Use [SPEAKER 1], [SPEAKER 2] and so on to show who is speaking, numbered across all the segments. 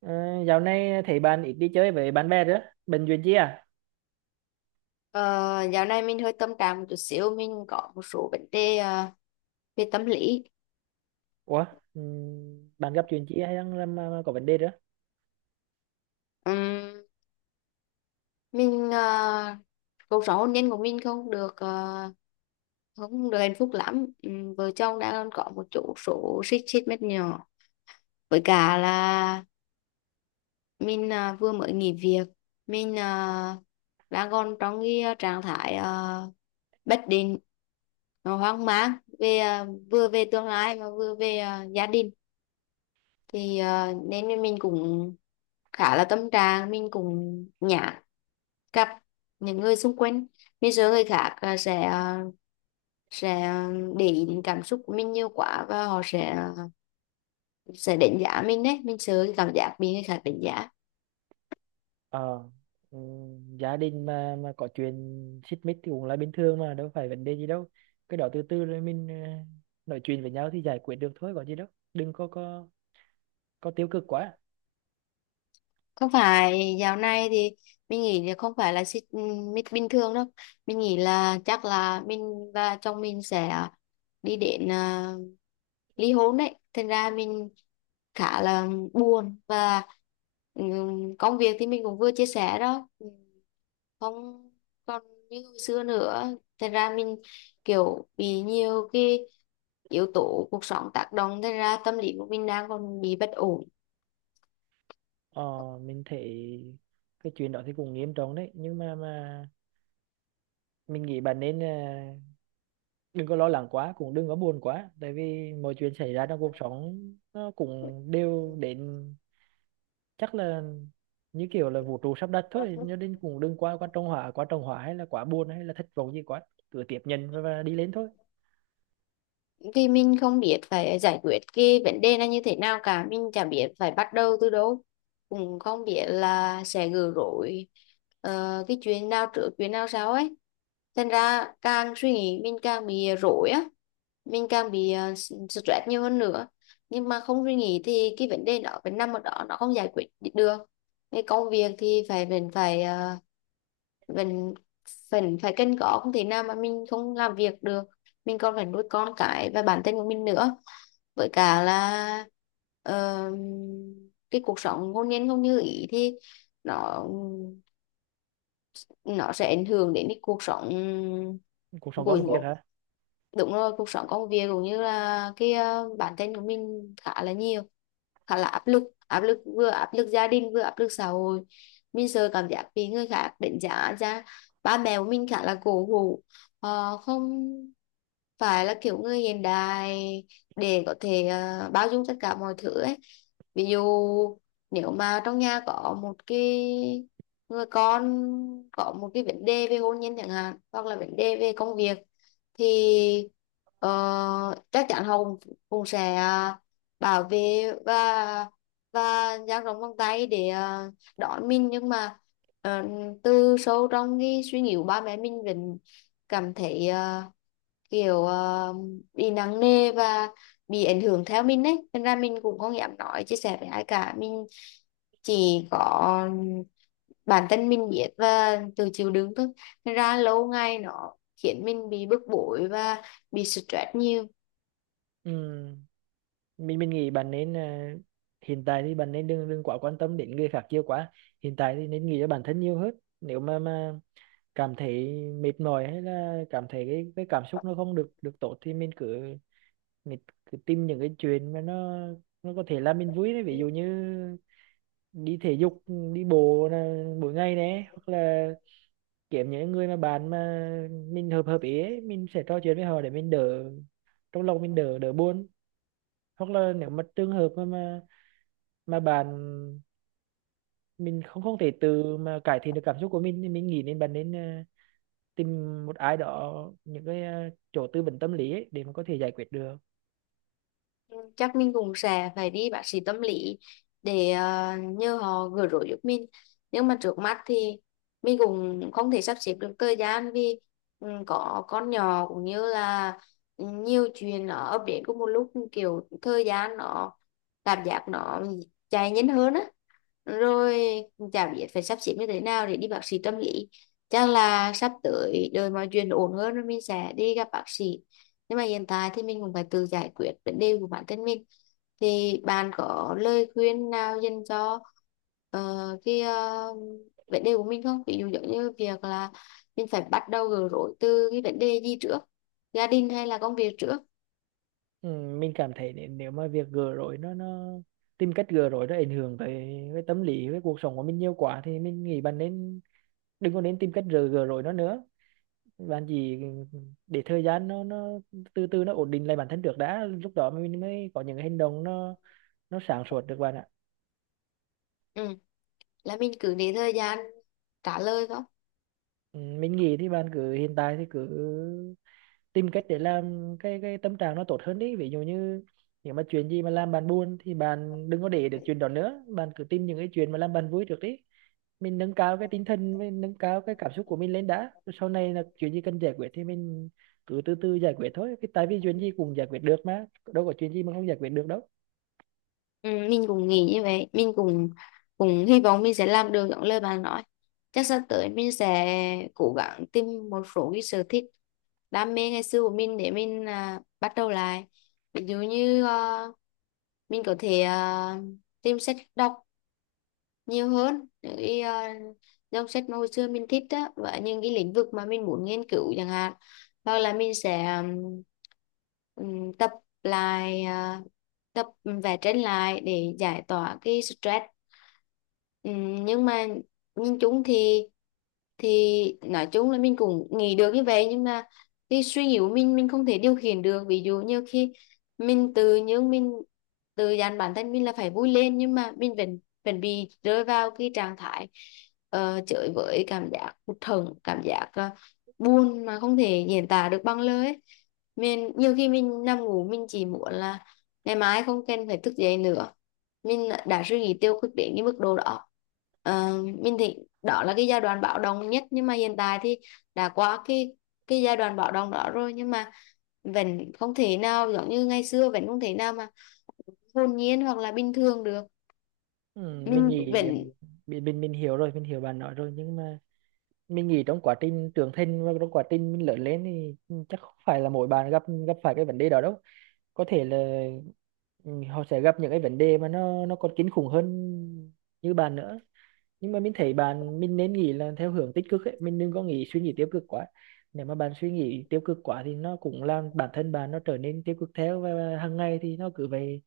[SPEAKER 1] Ờ, Dạo này thấy bạn ít đi chơi với bạn bè nữa. Bệnh chuyện chi à?
[SPEAKER 2] Ờ, dạo này mình hơi tâm trạng một chút xíu, mình có một số vấn đề về tâm lý.
[SPEAKER 1] Ủa, ừ, bạn gặp chuyện chi hay đang mà có vấn đề nữa?
[SPEAKER 2] Ừm, mình cuộc sống hôn nhân của mình không được không được hạnh phúc lắm. Vợ chồng đang có một chỗ số xích xích mét nhỏ, với cả là mình vừa mới nghỉ việc. Mình đang còn trong cái trạng thái bất định, hoang mang về vừa về tương lai mà vừa về gia đình, thì nên mình cũng khá là tâm trạng, mình cũng nhả gặp những người xung quanh. Bây giờ người khác sẽ sẽ ờ, để ý đến cảm xúc của mình nhiều quá, và họ sẽ đánh giá mình đấy, mình sợ cái cảm giác bị người khác đánh giá.
[SPEAKER 1] Ờ, ừ, Gia đình mà có chuyện xích mích thì cũng là bình thường mà, đâu phải vấn đề gì đâu. Cái đó từ từ rồi mình nói chuyện với nhau thì giải quyết được thôi, có gì đâu. Đừng có tiêu cực quá.
[SPEAKER 2] Không phải, dạo này thì mình nghĩ là không phải là xích mít bình thường đâu, mình nghĩ là chắc là mình và chồng mình sẽ đi đến ly hôn đấy, thành ra mình khá là buồn. Và công việc thì mình cũng vừa chia sẻ đó. Không còn như hồi xưa nữa, thành ra mình kiểu bị nhiều cái yếu tố cuộc sống tác động, thành ra tâm lý của mình đang còn bị bất ổn.
[SPEAKER 1] Ờ, mình thấy cái chuyện đó thì cũng nghiêm trọng đấy, nhưng mà mình nghĩ bạn nên đừng có lo lắng quá, cũng đừng có buồn quá, tại vì mọi chuyện xảy ra trong cuộc sống nó cũng đều đến, chắc là như kiểu là vũ trụ sắp đặt thôi, cho nên cũng đừng quá quá trông hỏa, quá trông hỏa hay là quá buồn hay là thất vọng gì quá, cứ tiếp nhận và đi lên thôi.
[SPEAKER 2] Vì mình không biết phải giải quyết cái vấn đề này như thế nào cả, mình chả biết phải bắt đầu từ đâu, cũng không biết là sẽ gỡ rối cái chuyện nào trước chuyện nào sau ấy, thành ra càng suy nghĩ mình càng bị rối á, mình càng bị stress nhiều hơn nữa. Nhưng mà không suy nghĩ thì cái vấn đề đó vẫn nằm ở đó, nó không giải quyết được. Cái công việc thì phải vẫn phải ờ, vẫn vẫn phải cân có, không thể nào mà mình không làm việc được, mình còn phải nuôi con cái và bản thân của mình nữa. Với cả là ờ, cái cuộc sống hôn nhân không như ý thì nó nó sẽ ảnh hưởng đến cái cuộc sống
[SPEAKER 1] Cuộc sống công việc
[SPEAKER 2] của,
[SPEAKER 1] hả?
[SPEAKER 2] đúng rồi, cuộc sống công việc, cũng như là cái bản thân của mình khá là nhiều, khá là áp lực, áp lực, vừa áp lực gia đình vừa áp lực xã hội, mình sợ cảm giác bị người khác đánh giá ra. Ba mẹ của mình khá là cổ hủ, họ không phải là kiểu người hiện đại để có thể bao dung tất cả mọi thứ ấy. Ví dụ nếu mà trong nhà có một cái người con có một cái vấn đề về hôn nhân chẳng hạn, hoặc là vấn đề về công việc, thì chắc chắn họ cũng sẽ bảo vệ và dang rộng vòng tay để đón mình, nhưng mà ờ, từ sâu trong cái suy nghĩ của ba mẹ, mình vẫn cảm thấy kiểu bị nặng nề và bị ảnh hưởng theo mình đấy, nên ra mình cũng không dám nói chia sẻ với ai cả. Mình chỉ có bản thân mình biết và tự chịu đựng thôi, nên ra lâu ngày nó khiến mình bị bức bối và bị stress nhiều.
[SPEAKER 1] Ừ. mình nghĩ bạn nên hiện tại thì bạn nên đừng đừng quá quan tâm đến người khác nhiều quá, hiện tại thì nên nghĩ cho bản thân nhiều hơn. Nếu mà cảm thấy mệt mỏi hay là cảm thấy cái cảm xúc nó không được được tốt thì mình cứ tìm những cái chuyện mà nó có thể làm mình vui đấy, ví dụ như đi thể dục, đi bộ là mỗi ngày đấy, hoặc là kiếm những người mà bạn mà mình hợp hợp ý ấy, mình sẽ trò chuyện với họ để mình đỡ, trong lòng mình đỡ đỡ buồn. Hoặc là nếu mà trường hợp mà mình không không thể tự mà cải thiện được cảm xúc của mình thì mình nghĩ nên bạn nên tìm một ai đó, những cái chỗ tư vấn tâm lý ấy, để mà có thể giải quyết được.
[SPEAKER 2] Chắc mình cũng sẽ phải đi bác sĩ tâm lý để nhờ họ gỡ rối giúp mình, nhưng mà trước mắt thì mình cũng không thể sắp xếp được thời gian, vì ừ, có con nhỏ cũng như là nhiều chuyện nó ập đến cùng một lúc, kiểu thời gian nó cảm giác nó chạy nhanh hơn á, rồi chả biết phải sắp xếp như thế nào để đi bác sĩ tâm lý. Chắc là sắp tới đợi mọi chuyện ổn hơn rồi mình sẽ đi gặp bác sĩ, nhưng mà hiện tại thì mình cũng phải tự giải quyết vấn đề của bản thân mình. Thì bạn có lời khuyên nào dành cho ờ, cái vấn đề của mình không, ví dụ giống như việc là mình phải bắt đầu gỡ rối từ cái vấn đề gì trước, gia đình hay là công việc trước?
[SPEAKER 1] Ừ, mình cảm thấy nếu nếu mà việc gỡ rối nó tìm cách gỡ rối nó ảnh hưởng tới, với tâm lý với cuộc sống của mình nhiều quá thì mình nghĩ bạn nên đừng có nên tìm cách gỡ gỡ rối nó nữa, bạn chỉ để thời gian nó từ từ nó ổn định lại bản thân trước đã, lúc đó mình mới có những hành động nó sáng suốt được bạn ạ.
[SPEAKER 2] Ừ, là mình cứ để thời gian trả lời thôi.
[SPEAKER 1] Ừ, mình nghĩ thì bạn cứ hiện tại thì cứ tìm cách để làm cái tâm trạng nó tốt hơn đi, ví dụ như nếu mà chuyện gì mà làm bạn buồn thì bạn đừng có để được chuyện đó nữa, bạn cứ tìm những cái chuyện mà làm bạn vui trước đi, mình nâng cao cái tinh thần, mình nâng cao cái cảm xúc của mình lên đã. Rồi sau này là chuyện gì cần giải quyết thì mình cứ từ từ giải quyết thôi, cái tại vì chuyện gì cũng giải quyết được mà, đâu có chuyện gì mà không giải quyết được đâu.
[SPEAKER 2] Ừ, mình cũng nghĩ như vậy, mình cũng cũng hy vọng mình sẽ làm được những lời bạn nói. Chắc sắp tới mình sẽ cố gắng tìm một số cái sở thích, đam mê ngày xưa của mình, để mình bắt đầu lại. Ví dụ như mình có thể tìm sách đọc nhiều hơn, những cái dòng sách mà hồi xưa mình thích á, và những cái lĩnh vực mà mình muốn nghiên cứu chẳng hạn. Hoặc là mình sẽ tập lại, tập vẽ tranh lại để giải tỏa cái stress. Nhưng mà nhìn chung thì, nói chung là mình cũng nghĩ được như vậy, nhưng mà cái suy nghĩ của mình không thể điều khiển được. Ví dụ như khi mình tự dặn bản thân mình là phải vui lên, nhưng mà mình bị rơi vào cái trạng thái chới với, cảm giác hụt hẫng, cảm giác buồn mà không thể diễn tả được bằng lời ấy. Mình nhiều khi mình nằm ngủ, mình chỉ muốn là ngày mai không cần phải thức dậy nữa, mình đã suy nghĩ tiêu cực đến cái mức độ đó. Ờ, mình thì đó là cái giai đoạn bạo động nhất, nhưng mà hiện tại thì đã qua cái giai đoạn bạo động đó rồi, nhưng mà vẫn không thể nào giống như ngày xưa, vẫn không thể nào mà hồn nhiên hoặc là bình thường được.
[SPEAKER 1] Ừ, mình
[SPEAKER 2] Mình
[SPEAKER 1] nghĩ
[SPEAKER 2] vẫn
[SPEAKER 1] mình hiểu rồi, mình hiểu bạn nói rồi, nhưng mà mình nghĩ trong quá trình trưởng thành và trong quá trình mình lớn lên thì chắc không phải là mỗi bạn gặp gặp phải cái vấn đề đó đâu, có thể là ừ, họ sẽ gặp những cái vấn đề mà nó còn kinh khủng hơn như bạn nữa. Nhưng mà mình thấy bạn, mình nên nghĩ là theo hướng tích cực ấy, mình đừng có nghĩ suy nghĩ tiêu cực quá. Nếu mà bạn suy nghĩ tiêu cực quá thì nó cũng làm bản thân bạn nó trở nên tiêu cực theo, và hàng ngày thì nó cứ vậy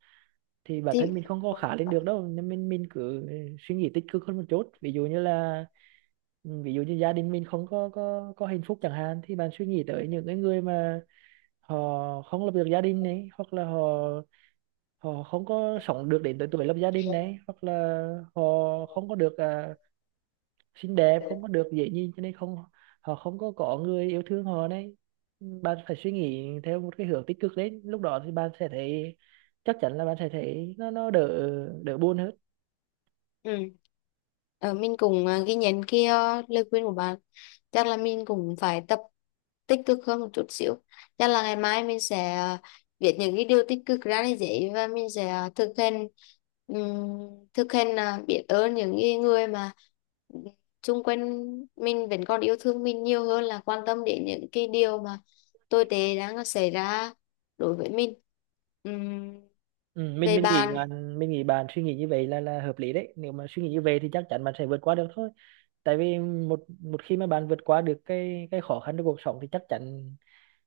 [SPEAKER 1] thì bản thân
[SPEAKER 2] thì
[SPEAKER 1] mình không có khá lên được đâu, nên mình cứ suy nghĩ tích cực hơn một chút, ví dụ như là ví dụ như gia đình mình không có hạnh phúc chẳng hạn thì bạn suy nghĩ tới những cái người mà họ không lập được gia đình này, hoặc là họ họ không có sống được đến tới tuổi lập gia đình này, hoặc là họ không có được xinh đẹp, không có được dễ nhìn cho nên không, họ không có người yêu thương họ này. Bạn phải suy nghĩ theo một cái hướng tích cực lên, lúc đó thì bạn sẽ thấy, chắc chắn là bạn sẽ thấy nó đỡ, đỡ buồn hơn.
[SPEAKER 2] ừ. Ờ, mình cũng ghi nhận cái lời khuyên của bạn. Chắc là mình cũng phải tập tích cực hơn một chút xíu. Chắc là ngày mai mình sẽ viết những cái điều tích cực ra lên giấy, và mình sẽ thực hành, ừm, thực hành biết ơn những cái người mà xung quanh mình vẫn còn yêu thương mình, nhiều hơn là quan tâm đến những cái điều mà tồi tệ đang xảy ra đối với mình. Ừm,
[SPEAKER 1] Ừ, mình
[SPEAKER 2] về
[SPEAKER 1] mình nghĩ
[SPEAKER 2] bạn.
[SPEAKER 1] bạn, mình nghĩ bạn suy nghĩ như vậy là hợp lý đấy, nếu mà suy nghĩ như vậy thì chắc chắn bạn sẽ vượt qua được thôi, tại vì một một khi mà bạn vượt qua được cái khó khăn trong cuộc sống thì chắc chắn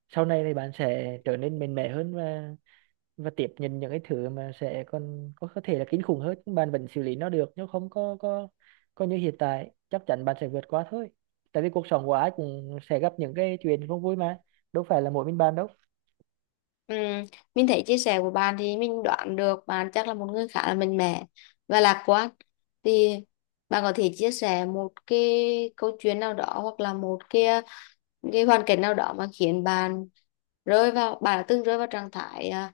[SPEAKER 1] sau này thì bạn sẽ trở nên mạnh mẽ hơn, và tiếp nhận những cái thứ mà sẽ còn có thể là kinh khủng hơn, nhưng bạn vẫn xử lý nó được. Nếu không có như hiện tại, chắc chắn bạn sẽ vượt qua thôi, tại vì cuộc sống của ai cũng sẽ gặp những cái chuyện không vui mà, đâu phải là mỗi mình bạn đâu.
[SPEAKER 2] Ừ, mình thấy chia sẻ của bạn thì mình đoán được bạn chắc là một người khá là mạnh mẽ và lạc quan. Thì bạn có thể chia sẻ một cái câu chuyện nào đó, hoặc là một cái hoàn cảnh nào đó mà khiến bạn rơi vào bạn đã từng rơi vào trạng thái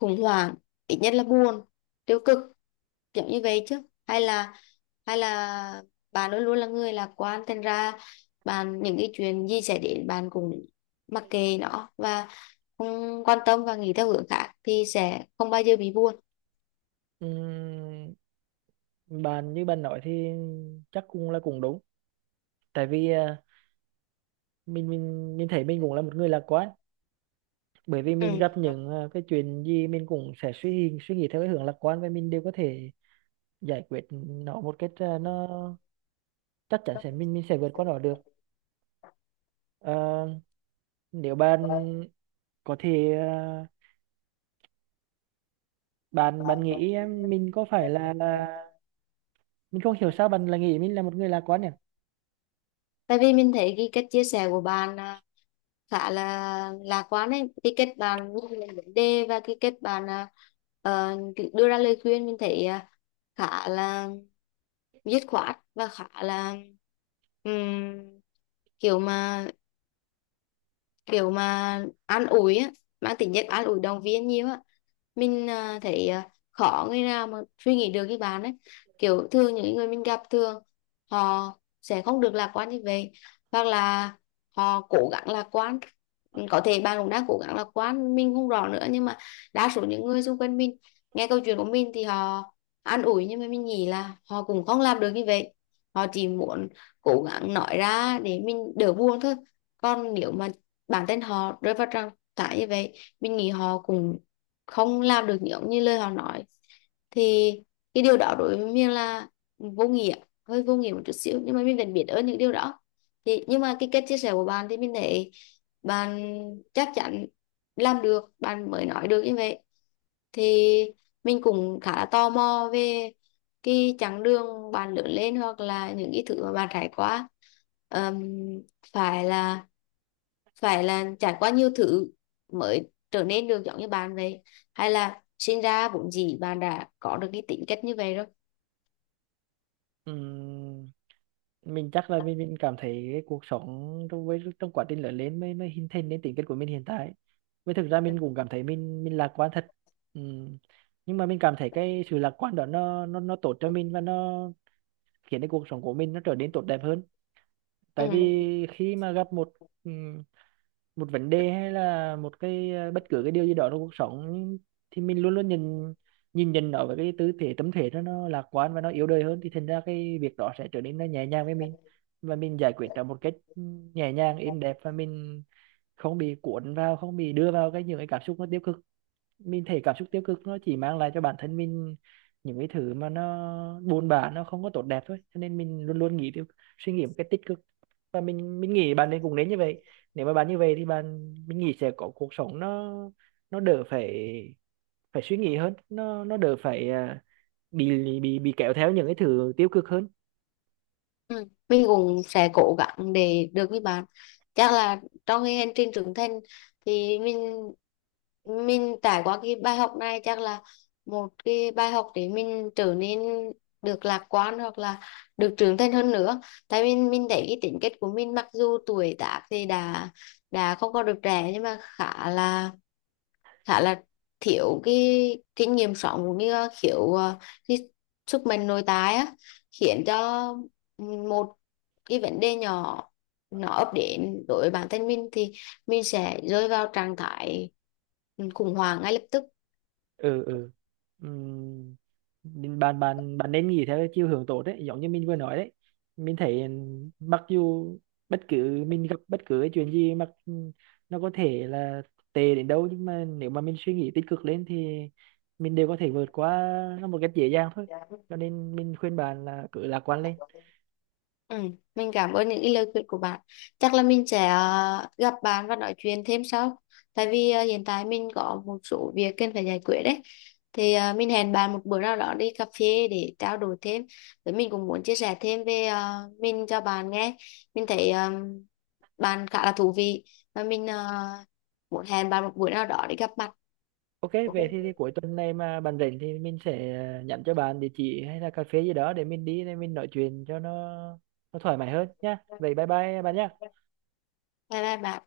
[SPEAKER 2] khủng hoảng, ít nhất là buồn, tiêu cực, kiểu như vậy chứ? Hay là hay là bạn luôn luôn là người lạc quan, thành ra bạn những cái chuyện gì xảy đến bạn cũng mặc kệ nó, và không quan tâm và nghĩ theo hướng khác thì sẽ không bao giờ bị buồn.
[SPEAKER 1] Ừm, Bạn như bạn nói thì chắc cũng là cũng đúng, tại vì mình thấy mình cũng là một người lạc quan, bởi vì mình
[SPEAKER 2] Ừ.
[SPEAKER 1] gặp những cái chuyện gì mình cũng sẽ suy suy nghĩ theo cái hướng lạc quan và mình đều có thể giải quyết nó một cách à, nó chắc chắn sẽ mình sẽ vượt qua nó được. Ờ, Nếu bạn có thể bạn bạn nghĩ em, mình có phải là mình không hiểu sao bạn lại nghĩ mình là một người lạc quan nhỉ?
[SPEAKER 2] Tại vì mình thấy cái cách chia sẻ của bạn khá là lạc quan ấy, cái cách bạn nhìn lên vấn đề và cái cách bạn cứ đưa ra lời khuyên, mình thấy khá là dứt khoát và khá là ừm, kiểu mà kiểu mà an ủi á, mang tính chất an ủi động viên nhiều á. Mình thấy khó người nào mà suy nghĩ được như bạn ấy, kiểu thường những người mình gặp thường họ sẽ không được lạc quan như vậy, hoặc là họ cố gắng lạc quan. Ừ, có thể bạn cũng đang cố gắng lạc quan, mình không rõ nữa, nhưng mà đa số những người xung quanh mình nghe câu chuyện của mình thì họ an ủi, nhưng mà mình nghĩ là họ cũng không làm được như vậy. Họ chỉ muốn cố gắng nói ra để mình đỡ buồn thôi, còn nếu mà bản thân họ rơi vào trạng thái như vậy, mình nghĩ họ cũng không làm được giống như lời họ nói. Thì cái điều đó đối với mình là vô nghĩa, hơi vô nghĩa một chút xíu, nhưng mà mình vẫn biết ơn những điều đó. Thì nhưng mà cái cách chia sẻ của bạn thì mình thấy bạn chắc chắn làm được bạn mới nói được như vậy. Thì mình cũng khá là tò mò về cái chặng đường bạn lớn lên, hoặc là những cái thứ mà bạn trải qua. Ờm, phải là phải là trải qua nhiều thứ mới trở nên được giống như bạn vậy, hay là sinh ra vốn dĩ bạn đã có được cái tính cách như vậy rồi?
[SPEAKER 1] Ừm, mình chắc là mình cảm thấy cái cuộc sống trong, với trong quá trình lớn lên mới mới hình thành nên tính cách của mình hiện tại, với thực ra mình cũng cảm thấy mình lạc quan thật. Ừm. Nhưng mà mình cảm thấy cái sự lạc quan đó nó tốt cho mình và nó khiến cái cuộc sống của mình nó trở nên tốt đẹp hơn, tại vì
[SPEAKER 2] Ừ.
[SPEAKER 1] khi mà gặp một một vấn đề hay là một cái bất cứ cái điều gì đó trong cuộc sống thì mình luôn luôn nhìn, nhìn nhận nó với cái tư thế, tâm thế nó lạc quan và nó yếu đời hơn, thì thành ra cái việc đó sẽ trở nên nó nhẹ nhàng với mình, và mình giải quyết nó một cách nhẹ nhàng êm đẹp, và mình không bị cuốn vào, không bị đưa vào cái những cái cảm xúc nó tiêu cực. Mình thấy cảm xúc tiêu cực nó chỉ mang lại cho bản thân mình những cái thứ mà nó buồn bã, nó không có tốt đẹp thôi, cho nên mình luôn luôn nghĩ tiêu suy nghĩ một cái tích cực. Và mình nghĩ bạn nên, cũng nên như vậy. Nếu mà bạn như vậy thì bạn, mình nghĩ sẽ có cuộc sống nó đỡ phải, suy nghĩ hơn, nó đỡ phải bị kéo theo những cái thứ tiêu cực hơn.
[SPEAKER 2] Ừ, mình cũng sẽ cố gắng để được với bạn. Chắc là trong cái hành trình trưởng thành thì mình trải qua cái bài học này, chắc là một cái bài học để mình trở nên được lạc quan hoặc là được trưởng thành hơn nữa. Tại mình thấy cái tính cách của mình, mặc dù tuổi tác thì đã không còn được trẻ, nhưng mà khá là khá là thiếu cái kinh nghiệm sống, cũng như thiếu cái sức mạnh nội tại á, khiến cho một cái vấn đề nhỏ nó ập đến đối với bản thân mình thì mình sẽ rơi vào trạng thái khủng hoảng ngay lập tức.
[SPEAKER 1] ừ ừ Ừm, Nên bạn bạn bạn nên nghĩ theo cái chiều hướng tốt đấy, giống như mình vừa nói đấy. Mình thấy mặc dù bất cứ cái chuyện gì nó có thể là tệ đến đâu, nhưng mà nếu mà mình suy nghĩ tích cực lên thì mình đều có thể vượt qua nó một cách dễ dàng thôi, cho nên mình khuyên bạn là cứ lạc quan lên.
[SPEAKER 2] Ừ, mình cảm ơn những cái lời khuyên của bạn. Chắc là mình sẽ gặp bạn và nói chuyện thêm sau. Tại vì hiện tại mình có một số việc cần phải giải quyết đấy. Thì mình hẹn bạn một bữa nào đó đi cà phê để trao đổi thêm. Với mình cũng muốn chia sẻ thêm về mình cho bạn nghe. Mình thấy bạn khá là thú vị, và mình muốn hẹn bạn một bữa nào đó để gặp mặt.
[SPEAKER 1] OK
[SPEAKER 2] Ok.
[SPEAKER 1] thì, cuối tuần này mà bạn rảnh thì mình sẽ nhắn cho bạn địa chỉ hay là cà phê gì đó để mình đi, để mình nói chuyện cho nó thoải mái hơn nhá. Vậy bye bye bạn nhá.
[SPEAKER 2] Bye bye bạn.